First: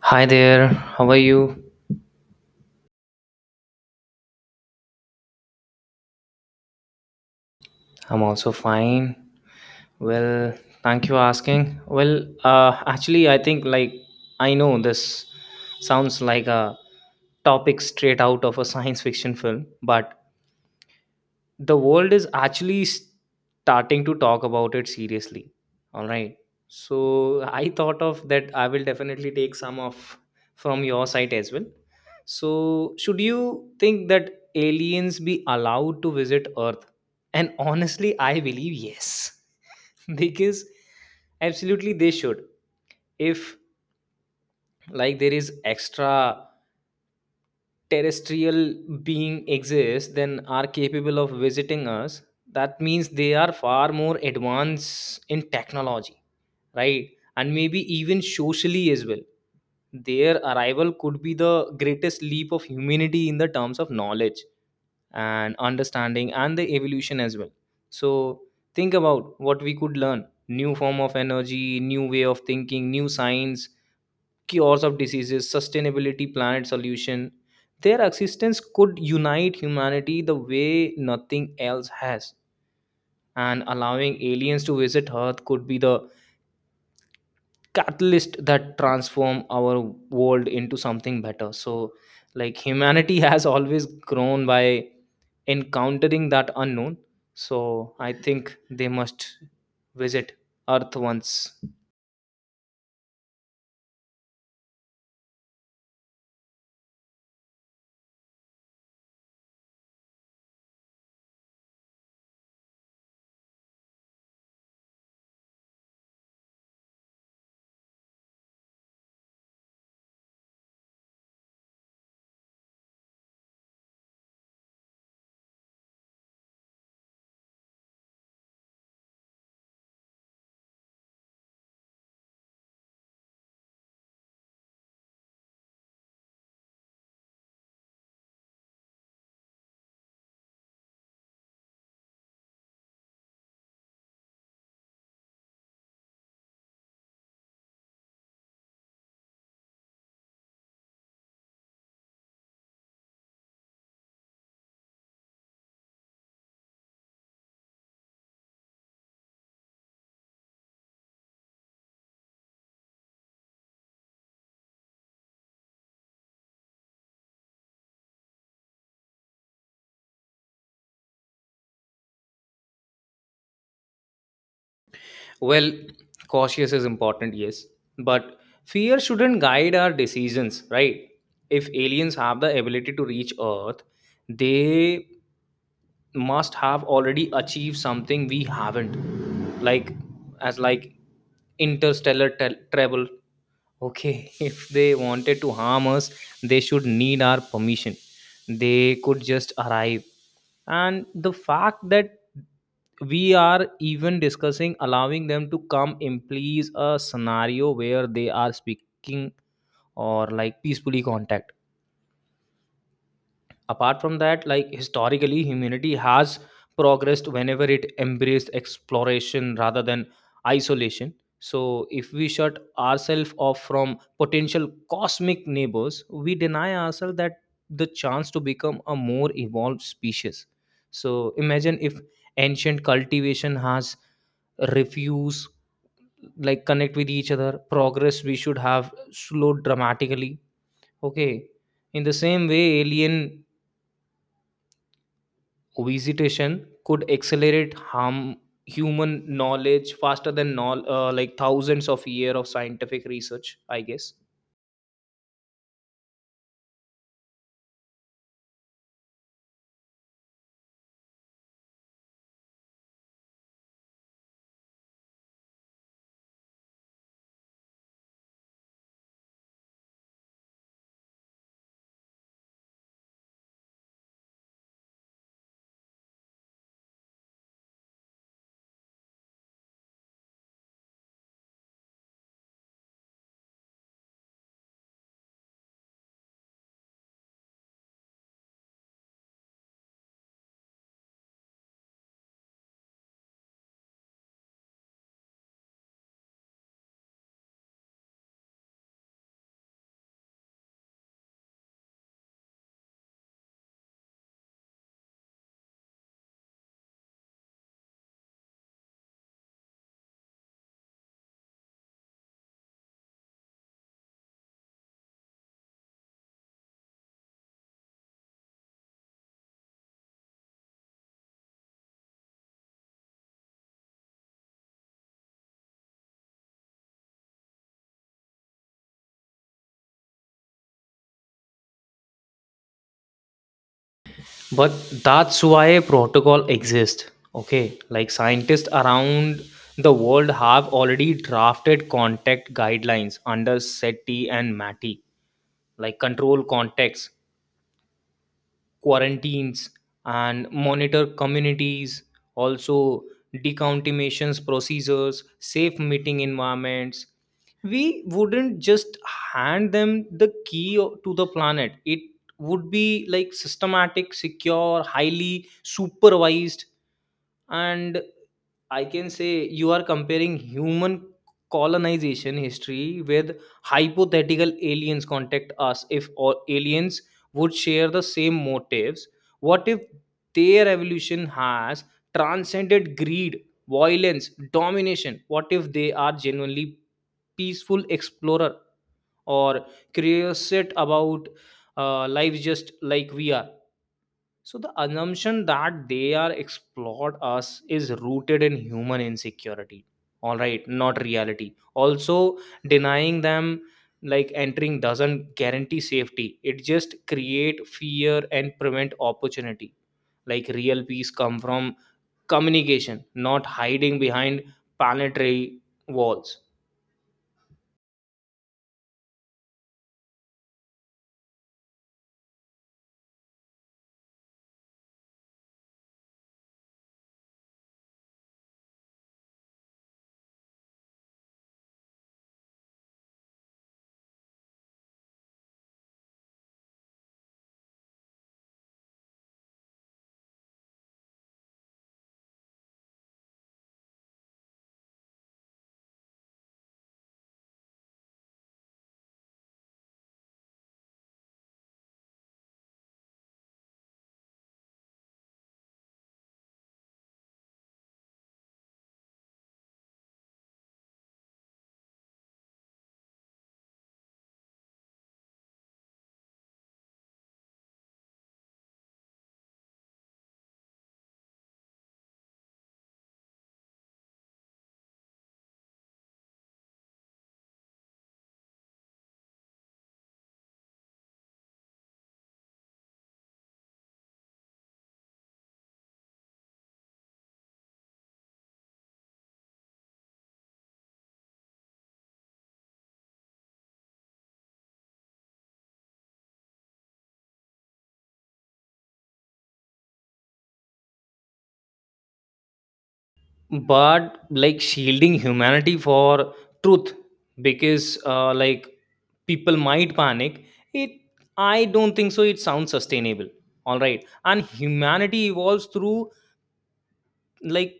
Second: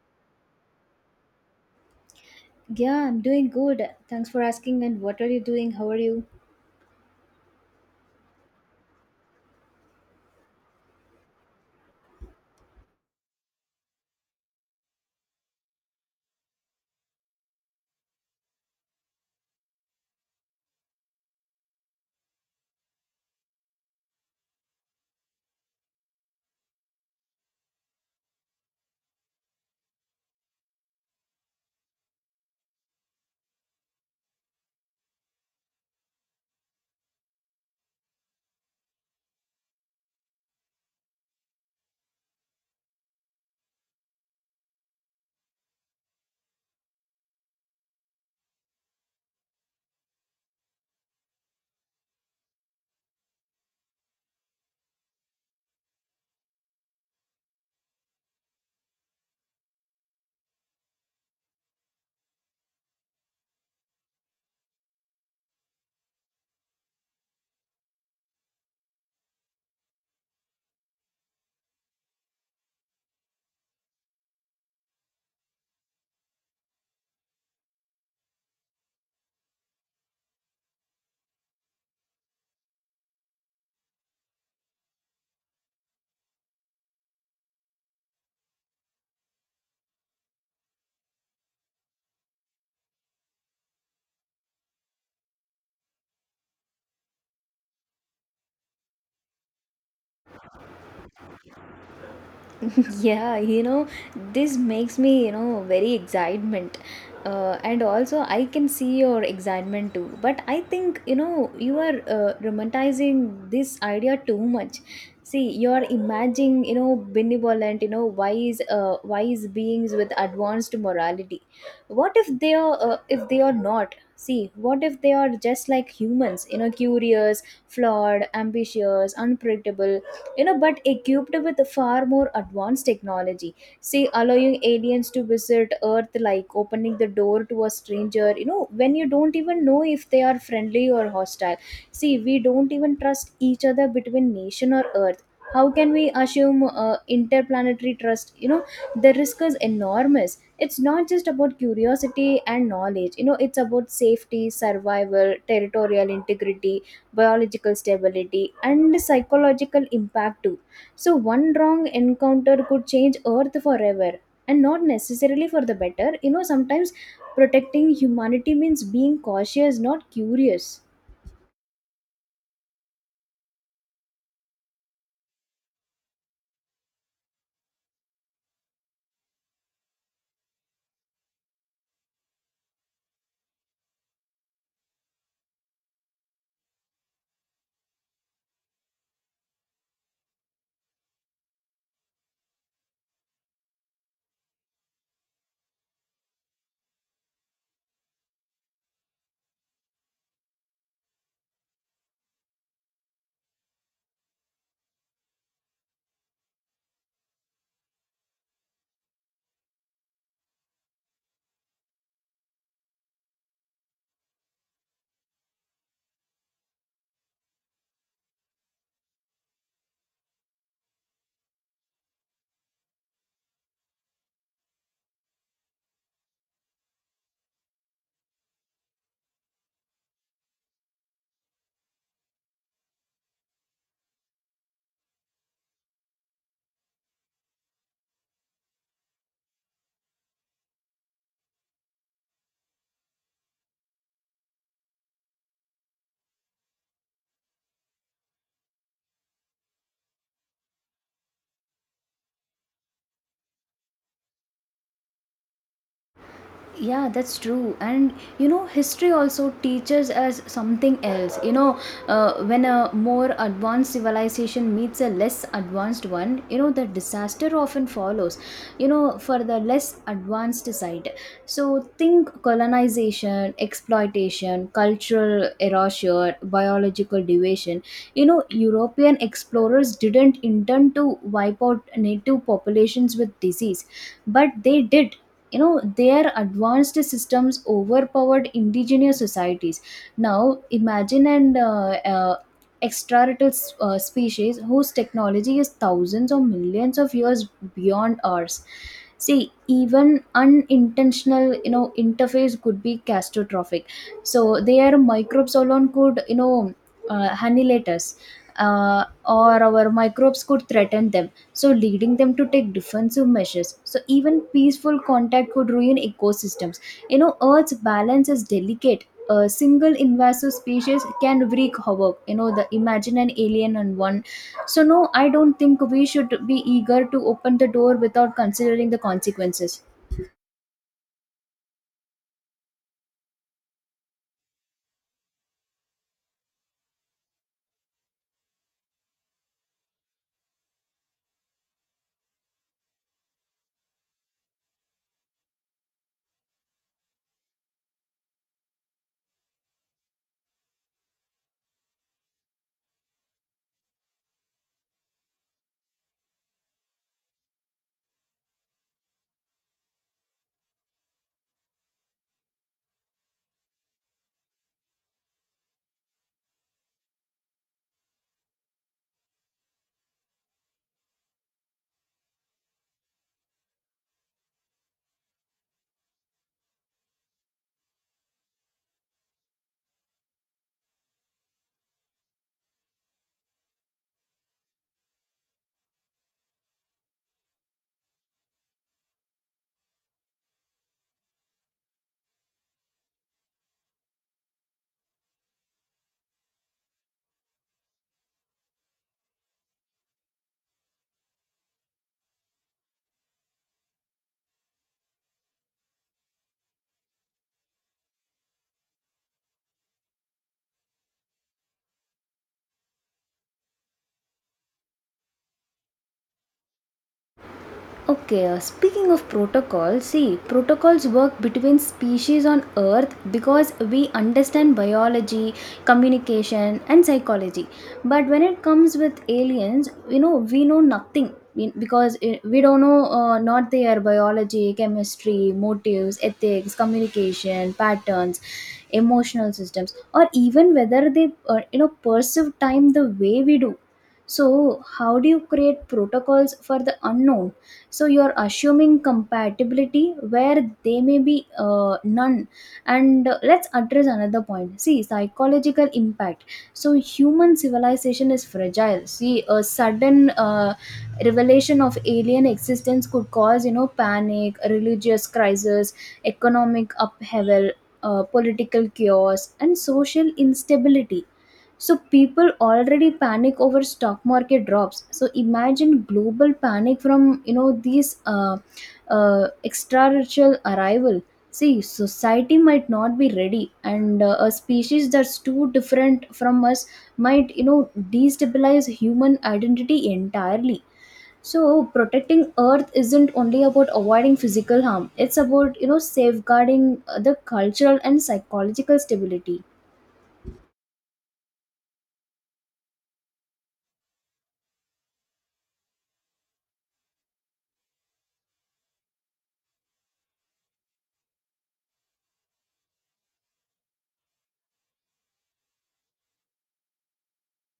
Hi there, how are you? Yeah, I'm doing good. Thanks for asking. And what are you doing? How are you? I'm also fine. Well, thank you asking. Well, actually, I think like I know this sounds like a topic straight out of a science fiction film, but the world is actually starting to talk about it seriously. All right, so I thought of that, I will definitely take some of from your site as well. So should you think that aliens be allowed to visit Earth? And honestly, I believe yes. Because absolutely they should. If like there is extra terrestrial being exists then are capable of visiting us, that means they are far more advanced in technology, right? And maybe even socially as well. Their arrival could be the greatest leap of humanity in the terms of knowledge and understanding and the evolution as well. So think about what we could learn: new form of energy, new way of thinking, new science, cures of diseases, sustainability, planet solution. Their existence could unite humanity the way nothing else has. And allowing aliens to visit Earth could be the catalyst that transform our world into something better. So, like humanity has always grown by encountering that unknown. So I think they must visit Earth once. Yeah. This makes me very excitement, and also I can see your excitement too, but I think you are romanticizing this idea too much. See, you're imagining, benevolent, wise, wise beings with advanced morality. What if they are not? See, what if they are just like humans, curious, flawed, ambitious, unpredictable, but equipped with far more advanced technology? See, allowing aliens to visit Earth, like opening the door to a stranger, when you don't even know if they are friendly or hostile. See, we don't even trust each other between nation or Earth. How can we assume interplanetary trust, you know? The risk is enormous. It's not just about curiosity and knowledge, it's about safety, survival, territorial integrity, biological stability, and psychological impact too. So, one wrong encounter could change Earth forever, and not necessarily for the better. You know, sometimes protecting humanity means being cautious, not curious. Well, cautious is important, yes, but fear shouldn't guide our decisions, right? If aliens have the ability to reach Earth, they must have already achieved something we haven't, like as like interstellar tel travel. Okay, if they wanted to harm us, they should need our permission. They could just arrive. And the fact that we are even discussing allowing them to come implies a scenario where they are speaking or like peacefully contact. Apart from that, like historically humanity has progressed whenever it embraced exploration rather than isolation. So if we shut ourselves off from potential cosmic neighbors, we deny ourselves that the chance to become a more evolved species. So imagine if ancient cultivation has refused like connect with each other, progress we should have slowed dramatically. Okay, in the same way, alien visitation could accelerate harm human knowledge faster than like thousands of years of scientific research, I guess. Yeah, that's true. And you know, history also teaches us something else. When a more advanced civilization meets a less advanced one, the disaster often follows, for the less advanced side. So think colonization, exploitation, cultural erasure, biological deviation. You know, European explorers didn't intend to wipe out native populations with disease, but they did. You know, their advanced systems overpowered indigenous societies. Now imagine an extraterrestrial species whose technology is thousands or millions of years beyond ours. See, even unintentional, interface could be catastrophic. So their microbes alone could, annihilate us, or our microbes could threaten them, so leading them to take defensive measures. So even peaceful contact could ruin ecosystems. You know, Earth's balance is delicate. A single invasive species can wreak havoc. You know the, imagine an alien and one. So no, I don't think we should be eager to open the door without considering the consequences. But that's why protocol exists. Okay, like scientists around the world have already drafted contact guidelines under seti and mati, like control contacts, quarantines, and monitor communities. Also decontaminations procedures, safe meeting environments. We wouldn't just hand them the key to the planet. It would be like systematic, secure, highly supervised. And I can say you are comparing human colonization history with hypothetical aliens contact us if all aliens would share the same motives. What if their evolution has transcended greed, violence, domination? What if they are genuinely peaceful explorer or curious about life just like we are? So the assumption that they are explored us is rooted in human insecurity. All right, not reality. Also, denying them like entering doesn't guarantee safety. It just create fear and prevent opportunity. Like real peace come from communication, not hiding behind planetary walls. Okay, speaking of protocols, see, protocols work between species on Earth because we understand biology, communication, and psychology. But when it comes with aliens, you know, we know nothing. Because we don't know, not their biology, chemistry, motives, ethics, communication, patterns, emotional systems, or even whether they, you know, perceive time the way we do. So, how do you create protocols for the unknown? So you're assuming compatibility where they may be none. And let's address another point. See, psychological impact. So human civilization is fragile. See, a sudden revelation of alien existence could cause, panic, religious crisis, economic upheaval, political chaos, and social instability. So people already panic over stock market drops. So imagine global panic from, you know, these extraterrestrial arrival. See, society might not be ready, and a species that's too different from us might, destabilize human identity entirely. So protecting Earth isn't only about avoiding physical harm; it's about, you know, safeguarding the cultural and psychological stability. But like shielding humanity for truth, because like people might panic it, I don't think so, it sounds sustainable. All right, and humanity evolves through like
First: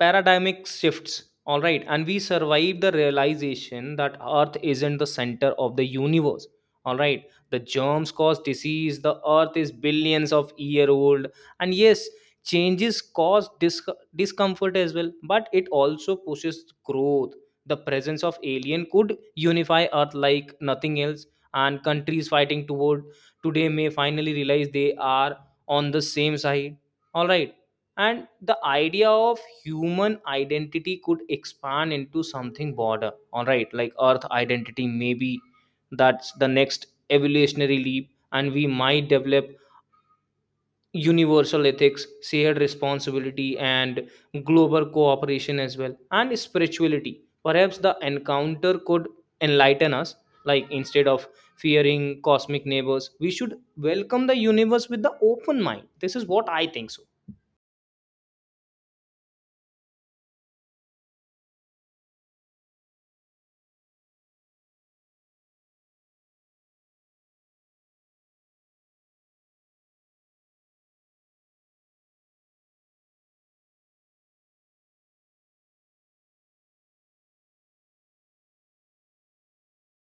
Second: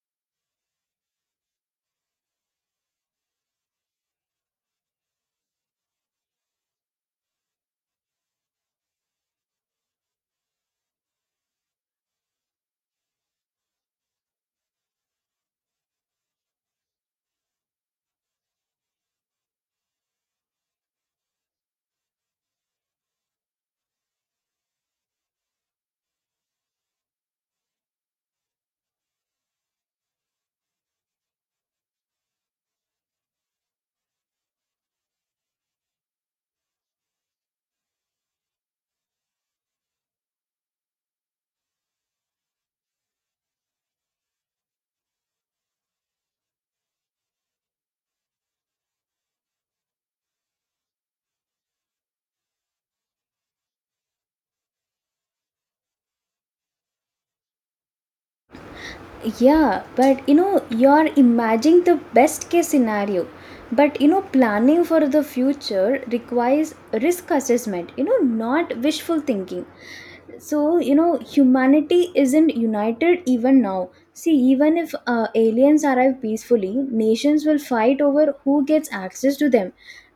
paradigmic shifts. All right, and we survive the realization that Earth isn't the center of the universe. All right, the germs cause disease, the Earth is billions of year old. And yes, changes cause discomfort as well, but it also pushes growth. The presence of alien could unify Earth like nothing else. And countries fighting toward today may finally realize they are on the same side. All right, and the idea of human identity could expand into something broader. All right, like Earth identity maybe. That's the next evolutionary leap, and we might develop universal ethics, shared responsibility, and global cooperation as well, and spirituality. Perhaps the encounter could enlighten us, like instead of fearing cosmic neighbors, we should welcome the universe with the open mind. This is what I think so. Yeah, but you know, you're imagining the best case scenario. But you know, planning for the future requires risk assessment, you know, not wishful thinking. So, you know, humanity isn't united even now. See, even if aliens arrive peacefully, nations will fight over who gets access to them,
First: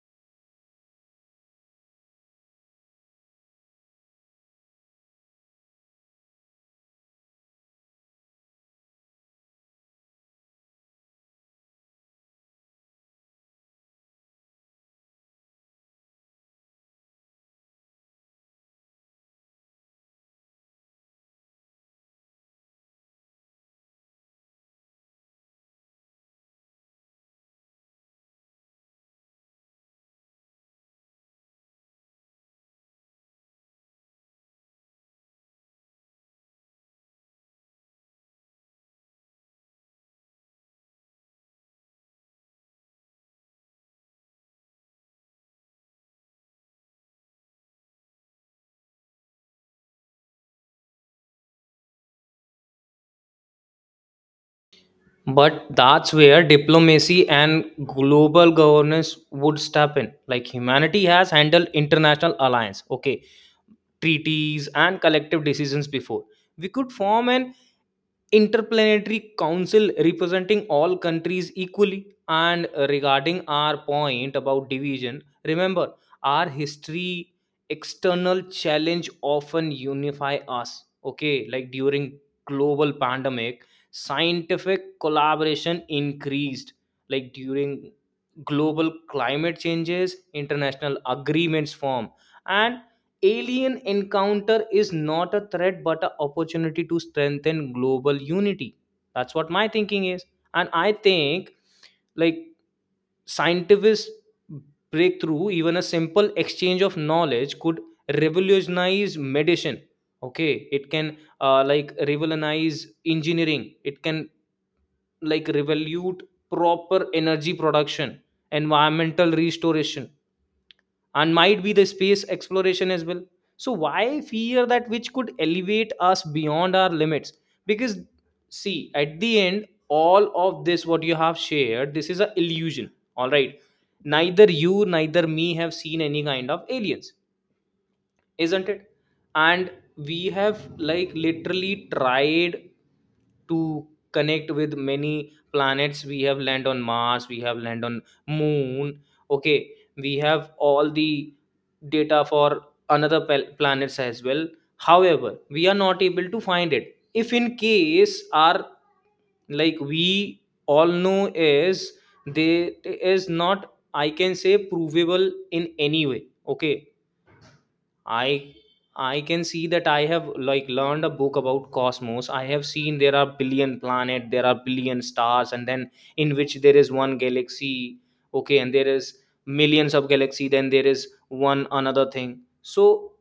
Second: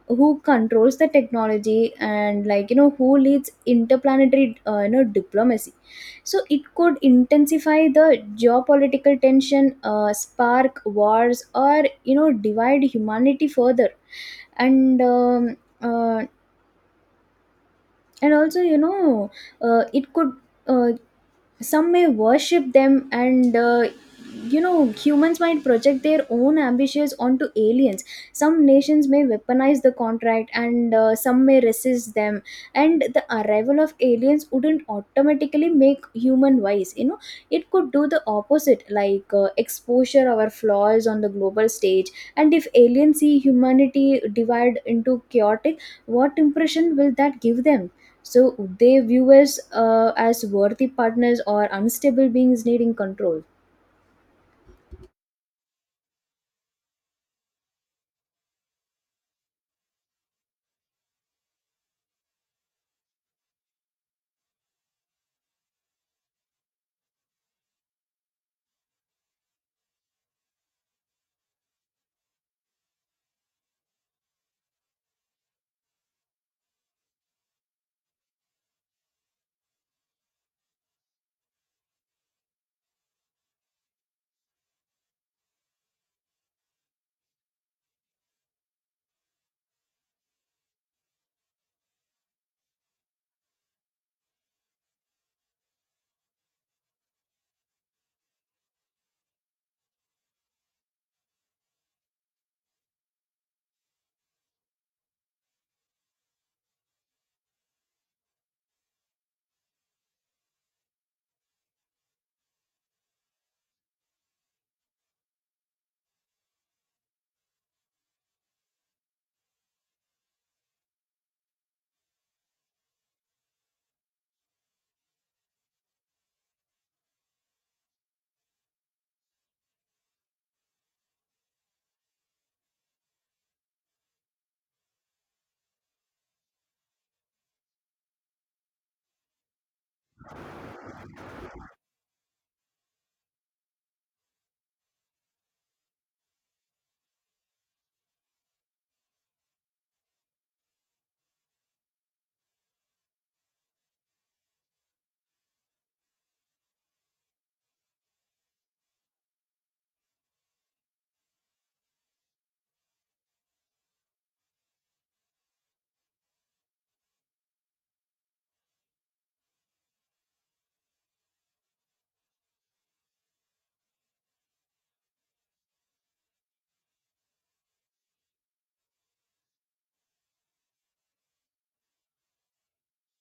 who controls the technology, and like, you know, who leads interplanetary, you know, diplomacy. So it could intensify the geopolitical tension, spark wars, or you know divide humanity further. And um, uh, and also you know it could. Uh, some may worship them, and you know humans might project their own ambitions onto aliens. Some nations may weaponize the contract, and some may resist them. And the arrival of aliens wouldn't automatically make human wise. You know, it could do the opposite, like exposure our flaws on the global stage. And if aliens see humanity divided into chaotic, what impression will that give them? So, they view us as worthy partners or unstable beings needing control. But that's where diplomacy and global governance would step in. Like humanity has handled international alliance, okay, treaties and collective decisions before. We could form an interplanetary council representing all countries equally. And regarding our point about division, remember our history: external challenge often unify us. Okay, like during global pandemic, scientific collaboration increased. Like during global climate changes, international agreements form. And alien encounter is not a threat but an opportunity to strengthen global unity. That's what my thinking is. And I think like scientific breakthrough, even a simple exchange of knowledge, could revolutionize medicine. Okay, it can like revolutionize engineering. It can like revolute proper energy production, environmental restoration, and might be the space exploration as well. So why fear that which could elevate us beyond our limits? Because see at the end, all of this what you have shared, this is a illusion. All right, neither you neither me have seen any kind of aliens, isn't it? And we have like literally tried to connect with many planets. We have land on Mars, we have land on moon. Okay, we have all the data for another planets as well. However, we are not able to find it. If in case our like we all know is they is not, I can say, provable in any way. Okay, I I can see that I have like learned a book about cosmos. I have seen there are billion planet, there are billion stars, and then in which there is one galaxy, okay, and there is millions of galaxy, then there is one another thing. So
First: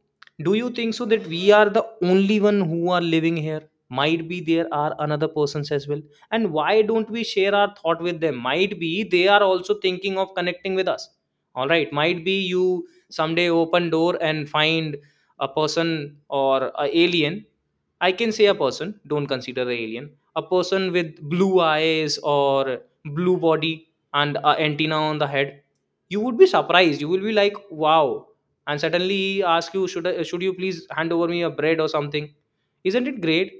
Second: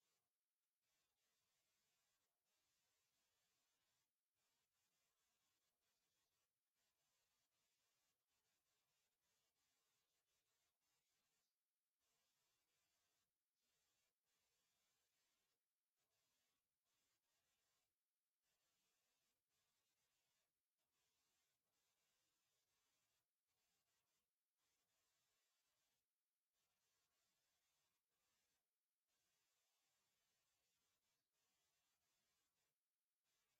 do you think so that we are the only one who are living here? Might be there are another persons as well. And why don't we share our thought with them? Might be they are also thinking of connecting with us. All right, might be you someday open door and find a person or a alien. I can say a person, don't consider the alien, a person with blue eyes or blue body and a antenna on the head. You would be surprised, you will be like wow. And suddenly he asks you, should you please hand over me a bread or something. Isn't it great?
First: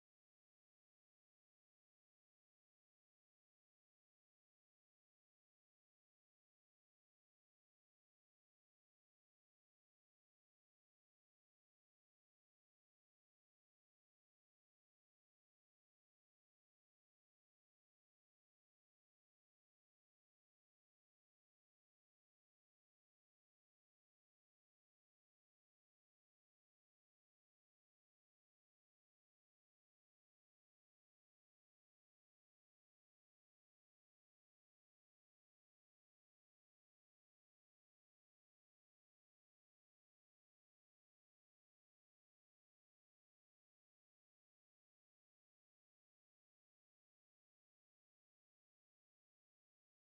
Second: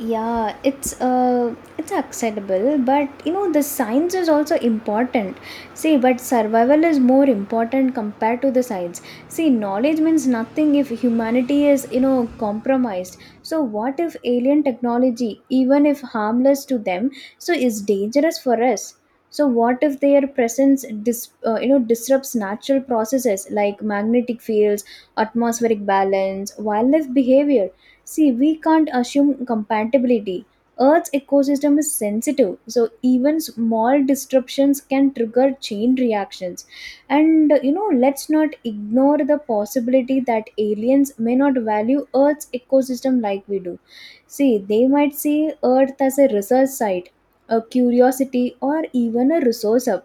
Yeah, it's acceptable, but you know the science is also important. See, but survival is more important compared to the science. See, knowledge means nothing if humanity is, you know, compromised. So what if alien technology, even if harmless to them, so is dangerous for us? So what if their presence you know disrupts natural processes like magnetic fields, atmospheric balance, wildlife behavior? See, we can't assume compatibility. Earth's ecosystem is sensitive, so even small disruptions can trigger chain reactions. And you know, let's not ignore the possibility that aliens may not value Earth's ecosystem like we do. See, they might see Earth as a research site, a curiosity, or even a resource hub.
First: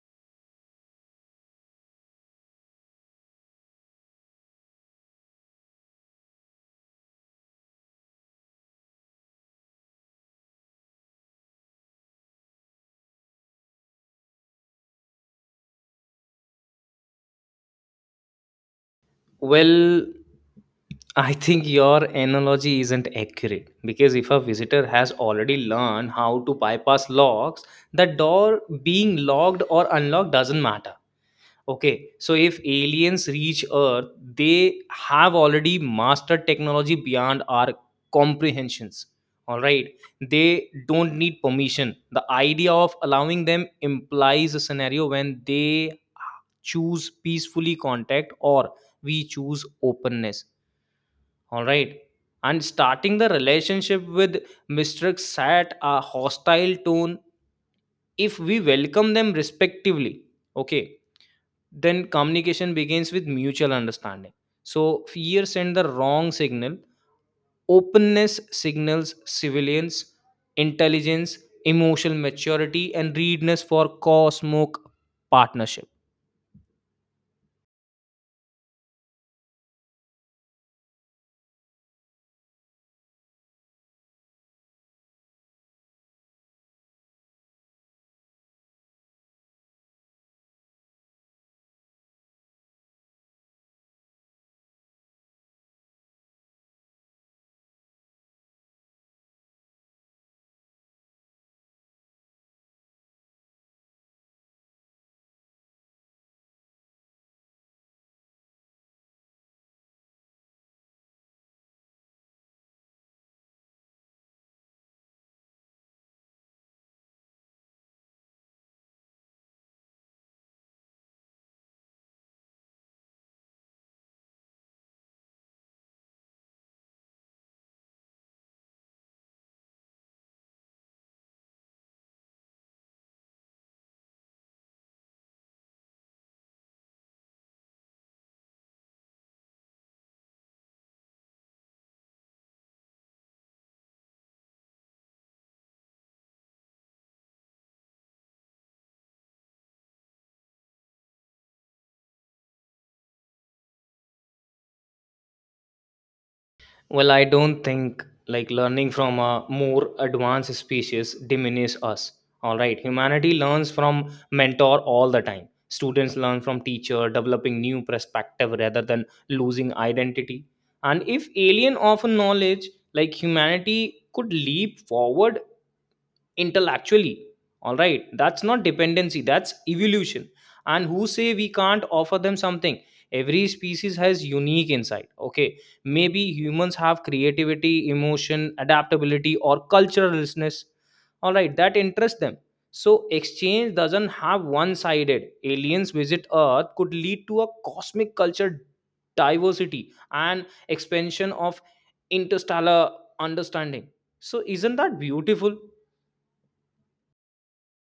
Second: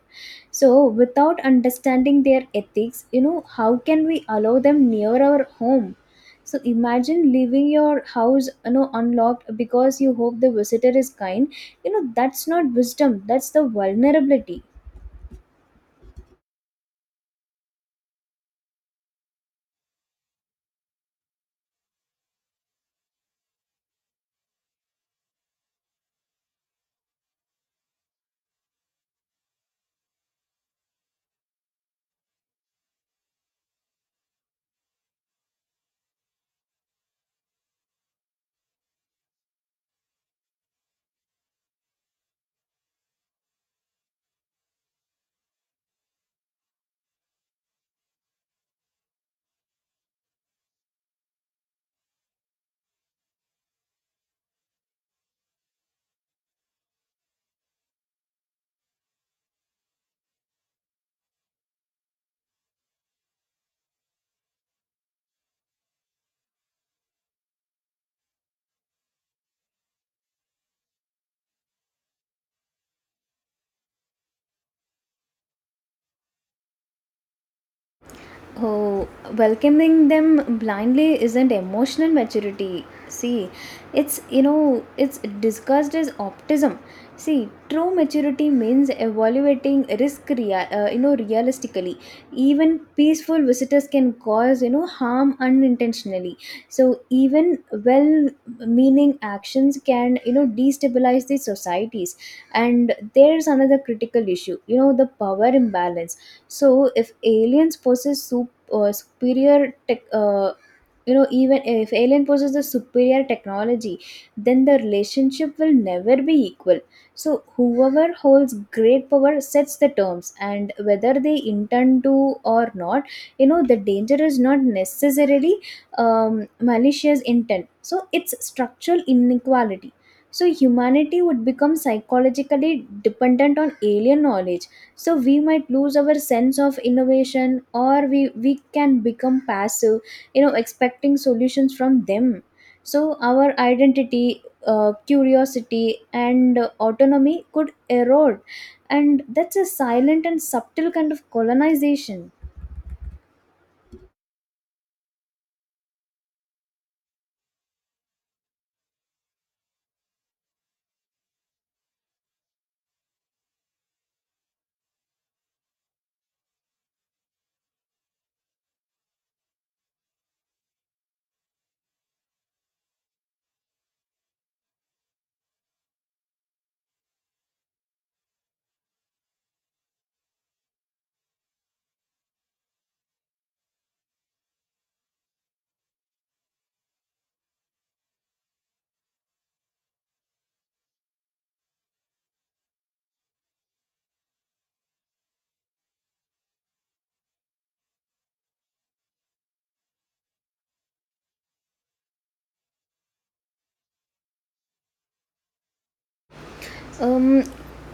So, without understanding their ethics, you know, how can we allow them near our home? So imagine leaving your house, you know, unlocked because you hope the visitor is kind. You know that's not wisdom, that's the vulnerability. Well, I think your analogy isn't accurate because if a visitor has already learned how to bypass locks, the door being locked or unlocked doesn't matter. Okay, so if aliens reach Earth, they have already mastered technology beyond our comprehensions. All right, they don't need permission. The idea of allowing them implies a scenario when they choose peacefully contact or we choose openness. All right, and starting the relationship with Mr. set a hostile tone if we welcome them respectively. Okay, then communication begins with mutual understanding. So fear sends the wrong signal, openness signals civilians, intelligence, emotional maturity, and readiness for cosmic partnership. Oh, welcoming them blindly isn't emotional maturity. See, it's, you know, it's discussed as optimism. See, true maturity means evaluating risk, you know, realistically. Even peaceful visitors can cause, you know, harm unintentionally. So even well-meaning actions can, you know, destabilize the societies. And there's another critical issue. You know, the power imbalance. So if aliens possess superior tech, you know, even if alien possesses the superior technology, then the relationship will never be equal. So whoever holds great power sets the terms, and whether they intend to or not, you know, the danger is not necessarily malicious intent, so it's structural inequality. So humanity would become psychologically dependent on alien knowledge. So we might lose our sense of innovation, or we can become passive, you know, expecting solutions from them. So our identity, curiosity, and autonomy could erode, and that's a silent and subtle kind of colonization. Well, I don't think like learning from a more advanced species diminish us. All right, humanity learns from mentor all the time. Students learn from teacher, developing new perspective rather than losing identity. And if alien often knowledge, like humanity could leap forward intellectually. All right, that's not dependency, that's evolution. And who say we can't offer them something? Every species has unique insight. Okay, maybe humans have creativity, emotion, adaptability, or culturalness. All right, that interests them. So exchange doesn't have one sided. Aliens visit Earth could lead to a cosmic culture diversity and expansion of interstellar understanding. So isn't that beautiful? Um,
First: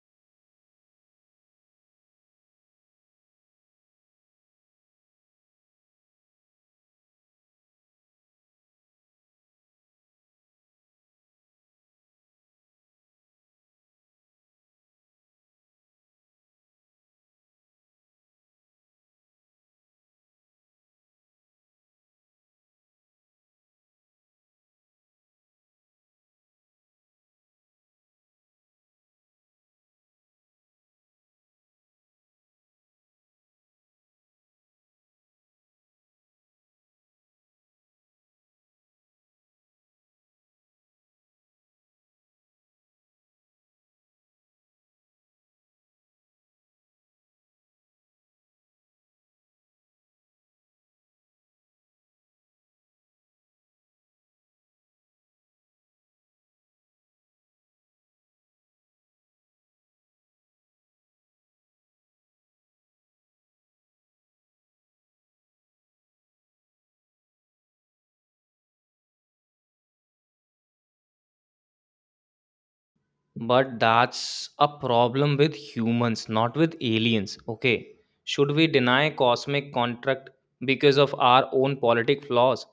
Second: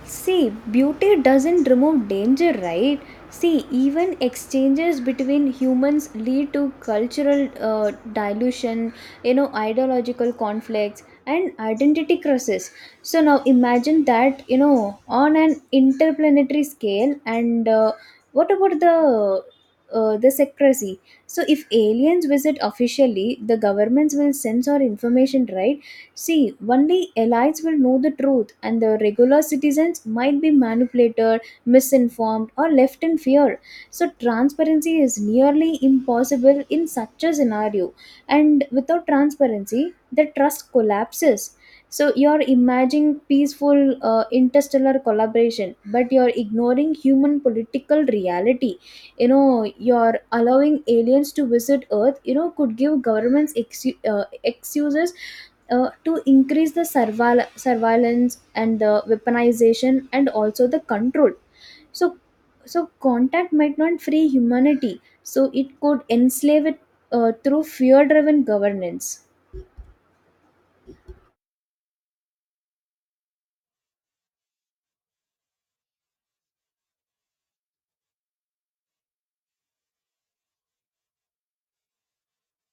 see, beauty doesn't remove danger, right? See, even exchanges between humans lead to cultural dilution, you know, ideological conflicts, and identity crisis. So now imagine that, you know, on an interplanetary scale. And what about the secrecy? So if aliens visit officially, the governments will censor information, right? See, only elites will know the truth, and the regular citizens might be manipulated, misinformed, or left in fear. So, transparency is nearly impossible in such a scenario. And without transparency, the trust collapses. So, you're imagining peaceful interstellar collaboration, but you're ignoring human political reality. You know, you're allowing aliens to visit Earth, you know, could give governments excuses to increase the surveillance and the weaponization and also the control. So so contact might not free humanity, so it could enslave it through fear driven governance. But that's a problem with humans, not with aliens. Okay. Should we deny cosmic contract because of our own politic flaws?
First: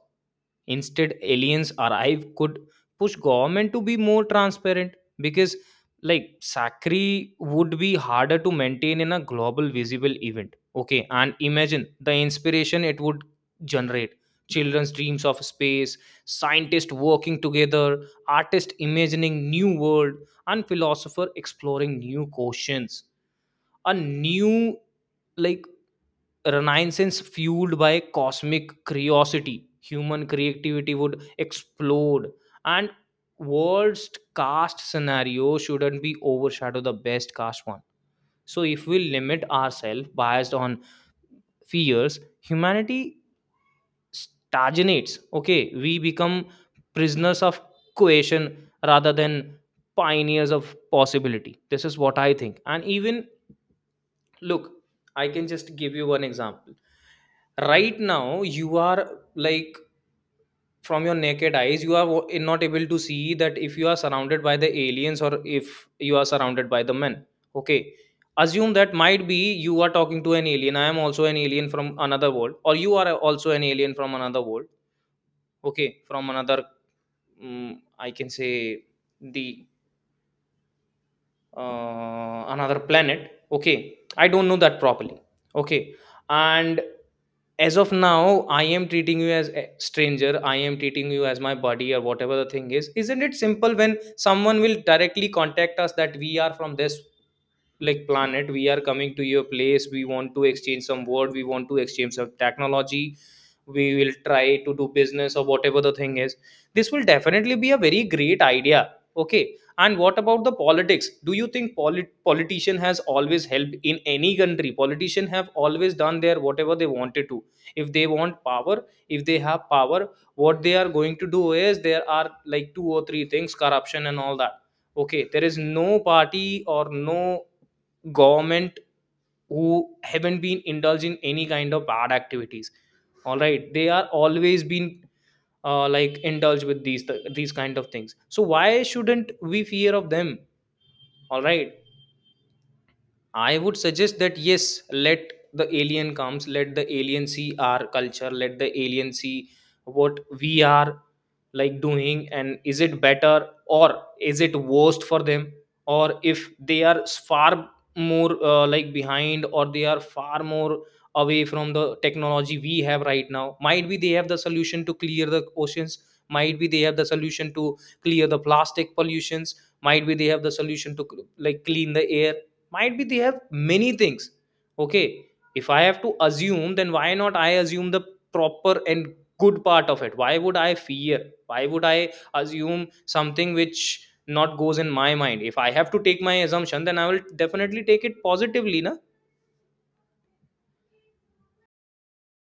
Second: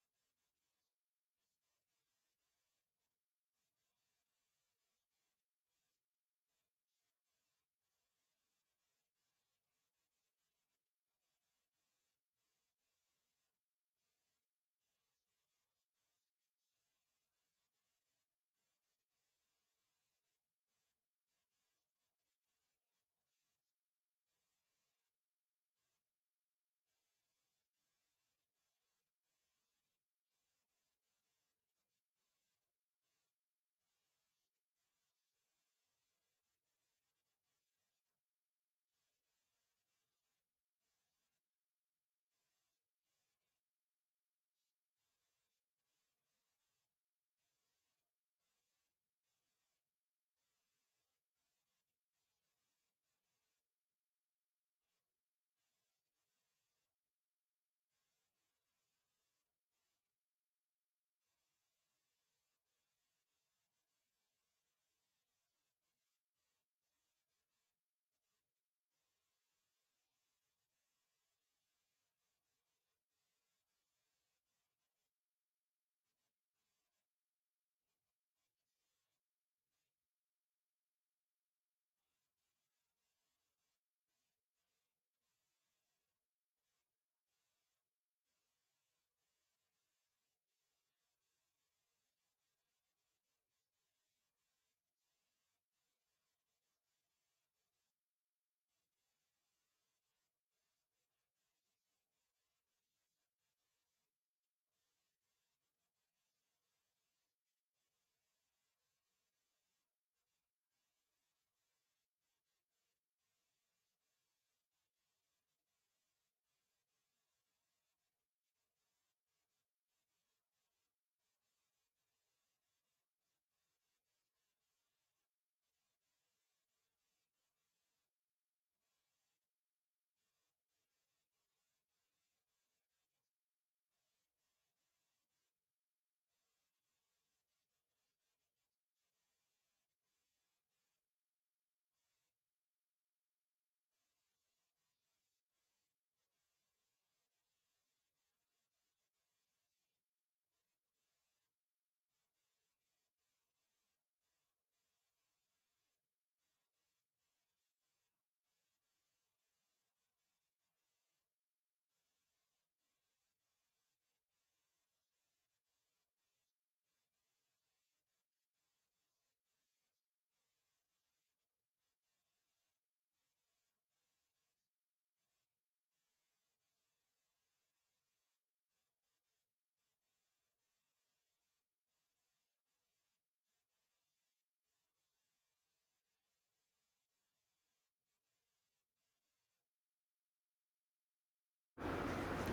Instead, aliens arrive could push government to be more transparent because like sacri would be harder to maintain in a global visible event. Okay, and imagine the inspiration it would generate. Children's dreams of space, scientists working together, artists imagining new world and philosopher exploring new questions, a new like renaissance fueled by cosmic curiosity. Human creativity would explode. And worst cast scenario shouldn't be overshadow the best cast one. So if we limit ourselves biased on fears, humanity stagnates. Okay, we become prisoners of coercion rather than pioneers of possibility. This is what I think. And even look, I can just give you one example. Right now, you are like from your naked eyes you are not able to see that if you are surrounded by the aliens or if you are surrounded by the men. Okay, assume that might be you are talking to an alien. I am also an alien from another world or you are also an alien from another world. Okay, from another I can say the another planet. Okay, I don't know that properly. Okay, and as of now, I am treating you as a stranger. I am treating you as my buddy or whatever the thing is. Isn't it simple? When someone will directly contact us that, "We are from this like planet, we are coming to your place, we want to exchange some word, we want to exchange some technology, we will try to do business," or whatever the thing is, this will definitely be a very great idea. Okay, and what about the politics? Do you think politician has always helped in any country? Politician have always done their whatever they wanted to. If they want power, if they have power, what they are going to do is there are like 2 or 3 things: corruption and all that. Okay, there is no party or no government who haven't been indulged in any kind of bad activities. All right, they are always been like indulged with these kind of things, so why shouldn't we fear of them? All right, I would suggest that yes, let the alien comes, let the alien see our culture, let the alien see what we are like doing, and is it better or is it worst for them? Or if they are far more like behind, or they are far more away from the technology we have right now, might be they have the solution to clear the oceans, might be they have the solution to clear the plastic pollutions, might be they have the solution to like clean the air, might be they have many things. Okay, if I have to assume, then why not I assume the proper and good part of it? Why would I fear? Why would I assume something which not goes in my mind? If I have to take my assumption, then I will definitely take it positively na.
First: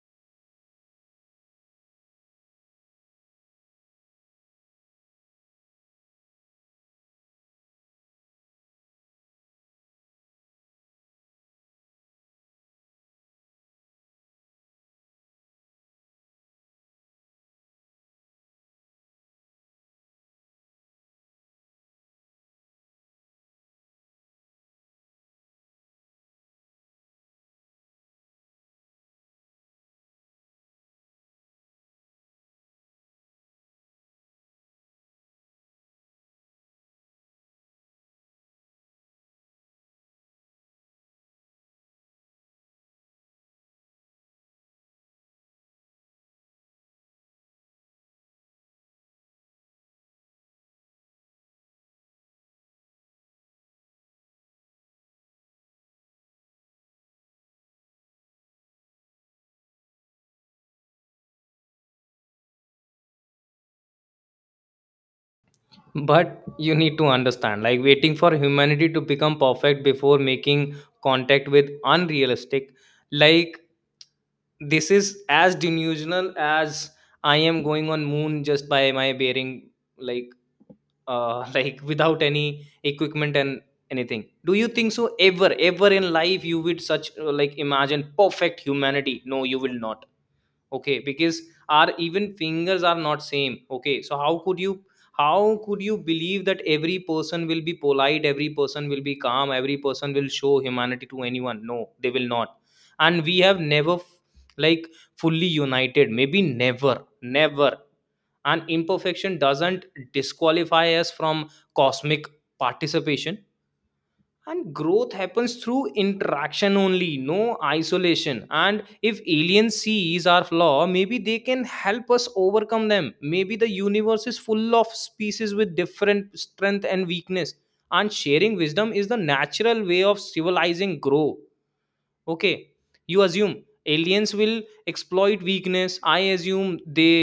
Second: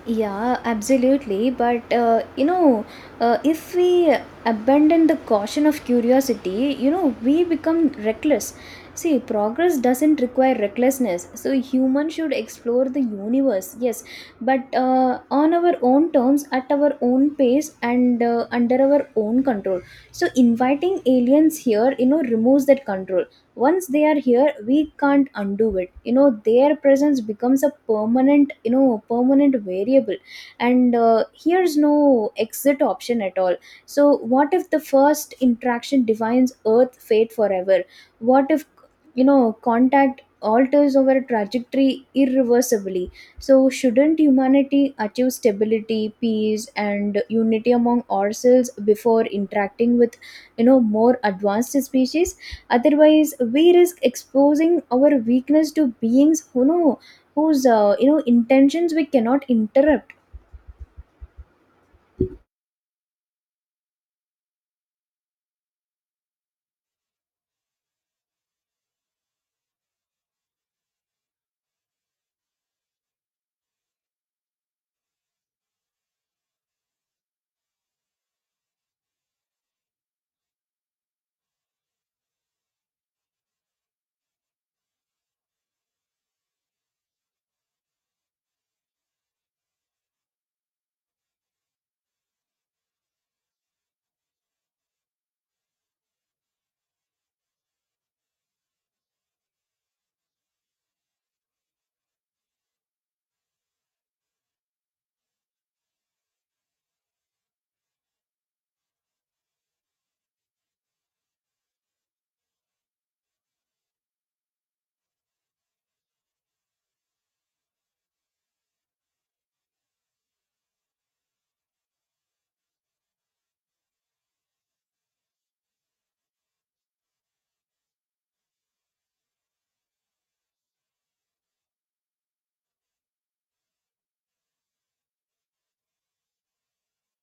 Yeah, absolutely. But you know, if we abandon the caution of curiosity, you know, we become reckless. See, progress doesn't require recklessness. So, humans should explore the universe, yes, but on our own terms, at our own pace, and under our own control. So, inviting aliens here, you know, removes that control. Once they are here, we can't undo it. You know, their presence becomes a permanent, you know, permanent variable. And here's no exit option at all. So what if the first interaction defines earth fate forever? What if, you know, contact alters our trajectory irreversibly? So shouldn't humanity achieve stability, peace, and unity among ourselves before interacting with, you know, more advanced species? Otherwise, we risk exposing our weakness to beings who know, whose you know intentions we cannot interrupt. But you need to understand, like waiting for humanity to become perfect before making contact with unrealistic, like this is as delusional as I am going on moon just by my bearing, like like without any equipment and anything. Do you think so ever, ever in life you would such like imagine perfect humanity? No, you will not. Okay, because our even fingers are not same. Okay, so how could you, how could you believe that every person will be polite, every person will be calm, every person will show humanity to anyone? No, they will not. And we have never f- like fully united, maybe never, never. And imperfection doesn't disqualify us from cosmic participation. And growth happens through interaction only, no isolation. And if alien sees our flaw, maybe they can help us overcome them. Maybe the universe is full of species with different strength and weakness, and sharing wisdom is the natural way of civilizing grow. Okay, you assume aliens will exploit weakness, I assume they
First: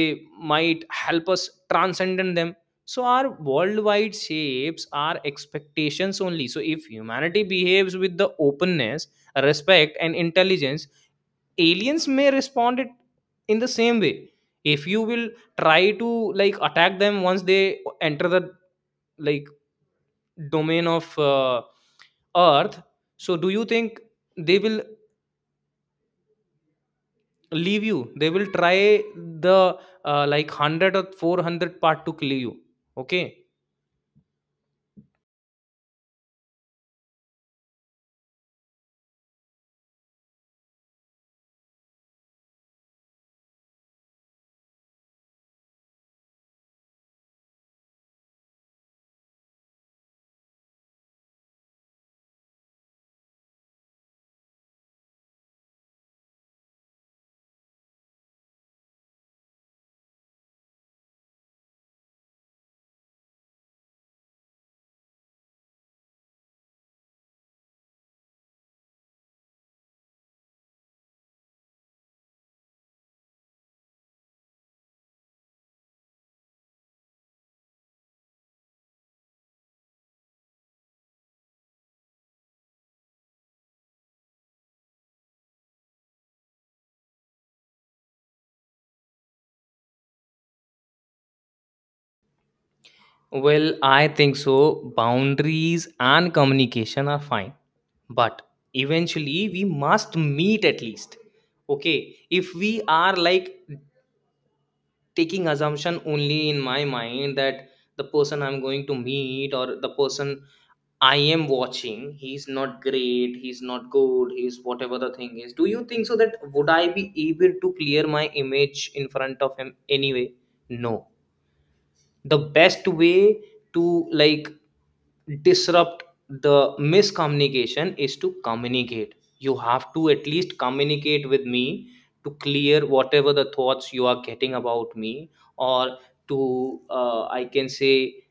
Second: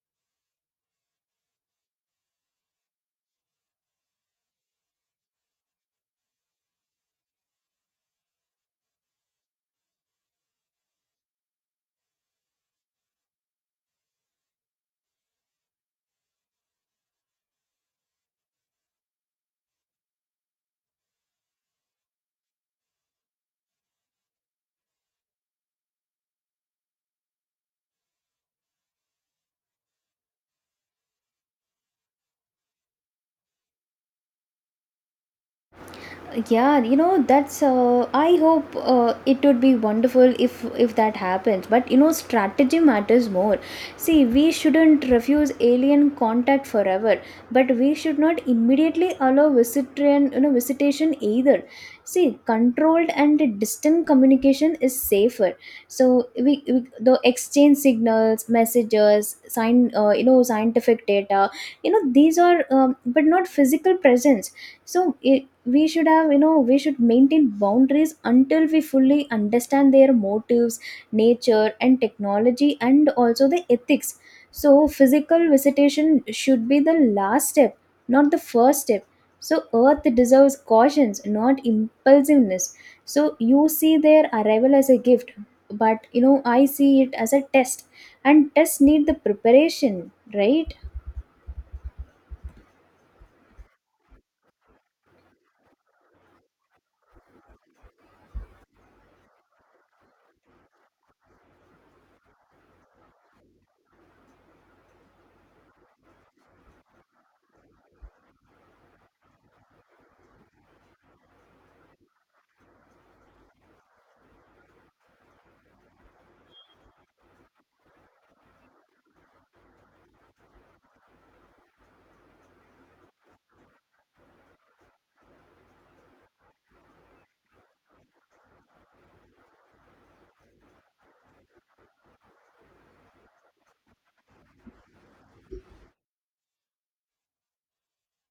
might help us transcendent them. So our worldwide shapes our expectations only. So if humanity behaves with the openness, respect and intelligence, aliens may respond it in the same way. If you will try to like attack them once they enter the like domain of earth, so do you think they will leave you? They will try the like 100 or 400 part to kill you. Okay. Yeah, you know that's I hope it would be wonderful if that happens, but you know strategy matters more. See, we shouldn't refuse alien contact forever, but we should not immediately allow visitation, you know, visitation either. See, controlled and distant communication is safer. So we the exchange signals, messages, sign, you know, scientific data. You know, these are but not physical presence. So I We should have, you know, we should maintain boundaries until we fully understand their motives, nature, and technology, and also the ethics. So physical visitation should be the last step, not the first step. So Earth deserves cautions, not impulsiveness. So you see their arrival as a gift, but you know I see it as a test, and tests need the preparation, right? Well, I think so. Boundaries and communication are fine, but eventually we must meet at least. Okay, if we are like taking assumption only in my mind that the person I'm going to meet, or the person I am watching, he's not great, he's not good, he's whatever the thing is, do you think so that would I be able to clear my image in front of him anyway? No. The best way to like disrupt the miscommunication is to communicate. You have to at least communicate with me to clear whatever the thoughts you are getting about me, or to I can say,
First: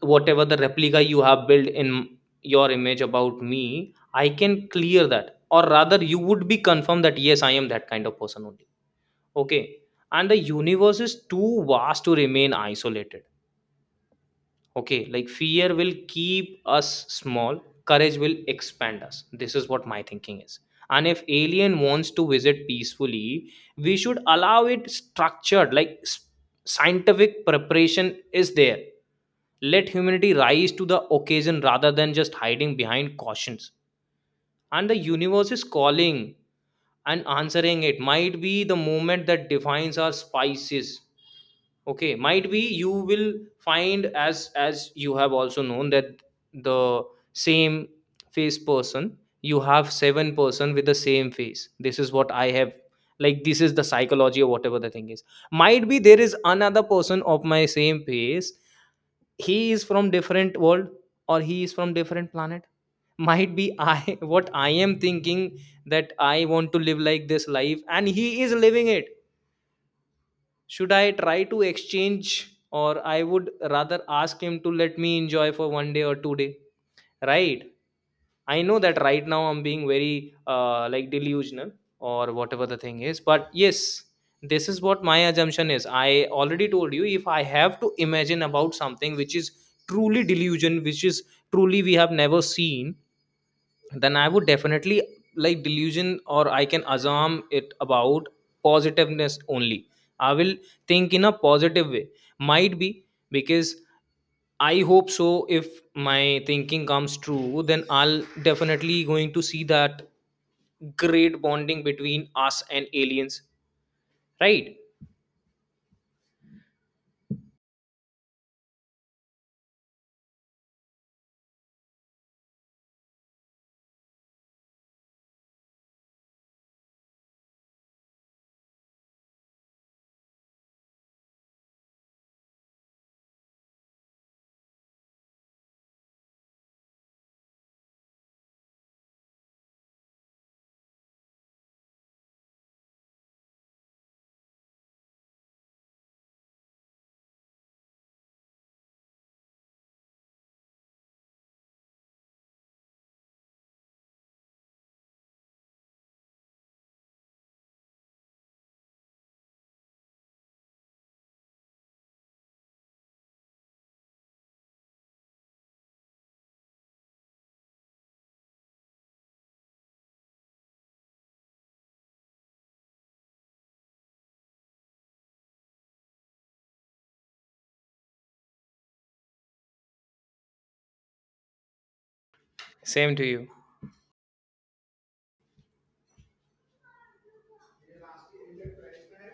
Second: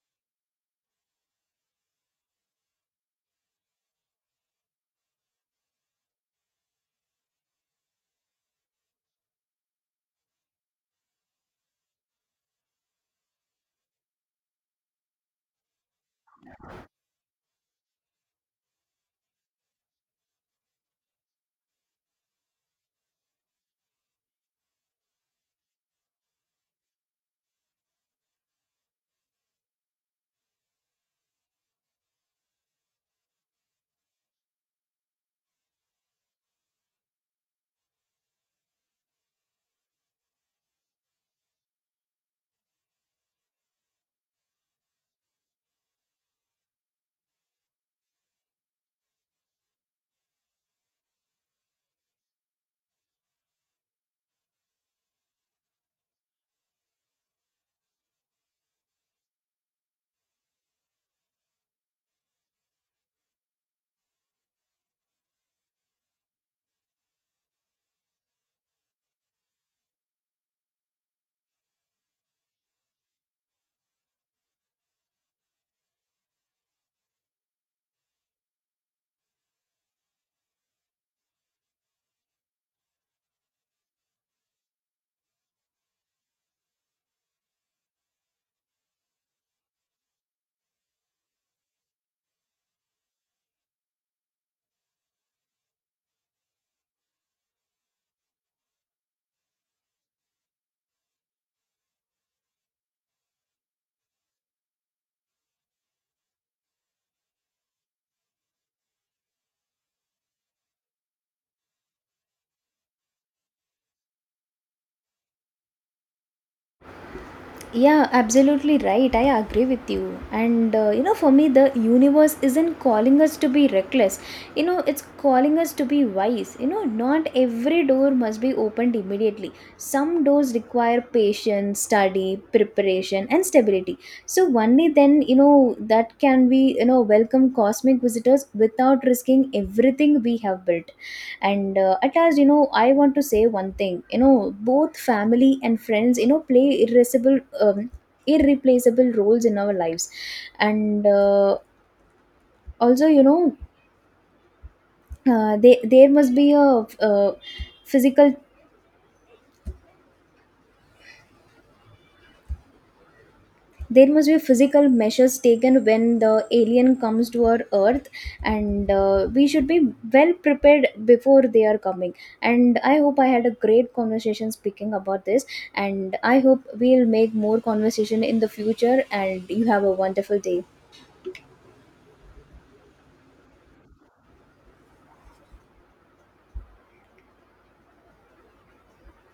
whatever the replica you have built in your image about me, I can clear that, or rather you would be confirmed that yes, I am that kind of person only. Okay, and the universe is too vast to remain isolated. Okay, like fear will keep us small, courage will expand us. This is what my thinking is. And if alien wants to visit peacefully, we should allow it structured, like scientific preparation is there. Let humanity rise to the occasion rather than just hiding behind cautions. And the universe is calling, and answering it might be the moment that defines our spices. Okay, might be you will find, as you have also known that the same face person, you have 7 person with the same face. This is what I have, like this is the psychology or whatever the thing is. Might be there is another person of my same face, he is from different world or he is from different planet. Might be I what I am thinking, that I want to live like this life and he is living it. Should I try to exchange, or I would rather ask him to let me enjoy for 1 day or 2 day, right? I know that right now I'm being very like delusional or whatever the thing is, but yes, this is what my assumption is. I already told you, if I have to imagine about something which is truly delusion, which is truly we have never seen, then I would definitely like delusion, or I can assume it about positiveness only. I will think in a positive way. Might be because I hope so. If my thinking comes true, then I'll definitely going to see that great bonding between us and aliens, right? Yeah, absolutely right. I agree with you. And you know, for me, the universe isn't calling us to be reckless. You know, it's calling us to be wise. You know, not every door must be opened immediately. Some doors require patience, study, preparation, and stability. So only then, you know, that can we, you know, welcome cosmic visitors without risking everything we have built. And at last, you know, I want to say one thing. You know, both family and friends, you know, play irreplaceable irreplaceable roles in our lives. And also you know they there must be a uh, physical there must be physical measures taken when the alien comes to our earth. And we should be well prepared before they are coming. And I hope I had a great conversation speaking about this, and I hope we'll make more conversation in the future. And you have a wonderful day. Same to you.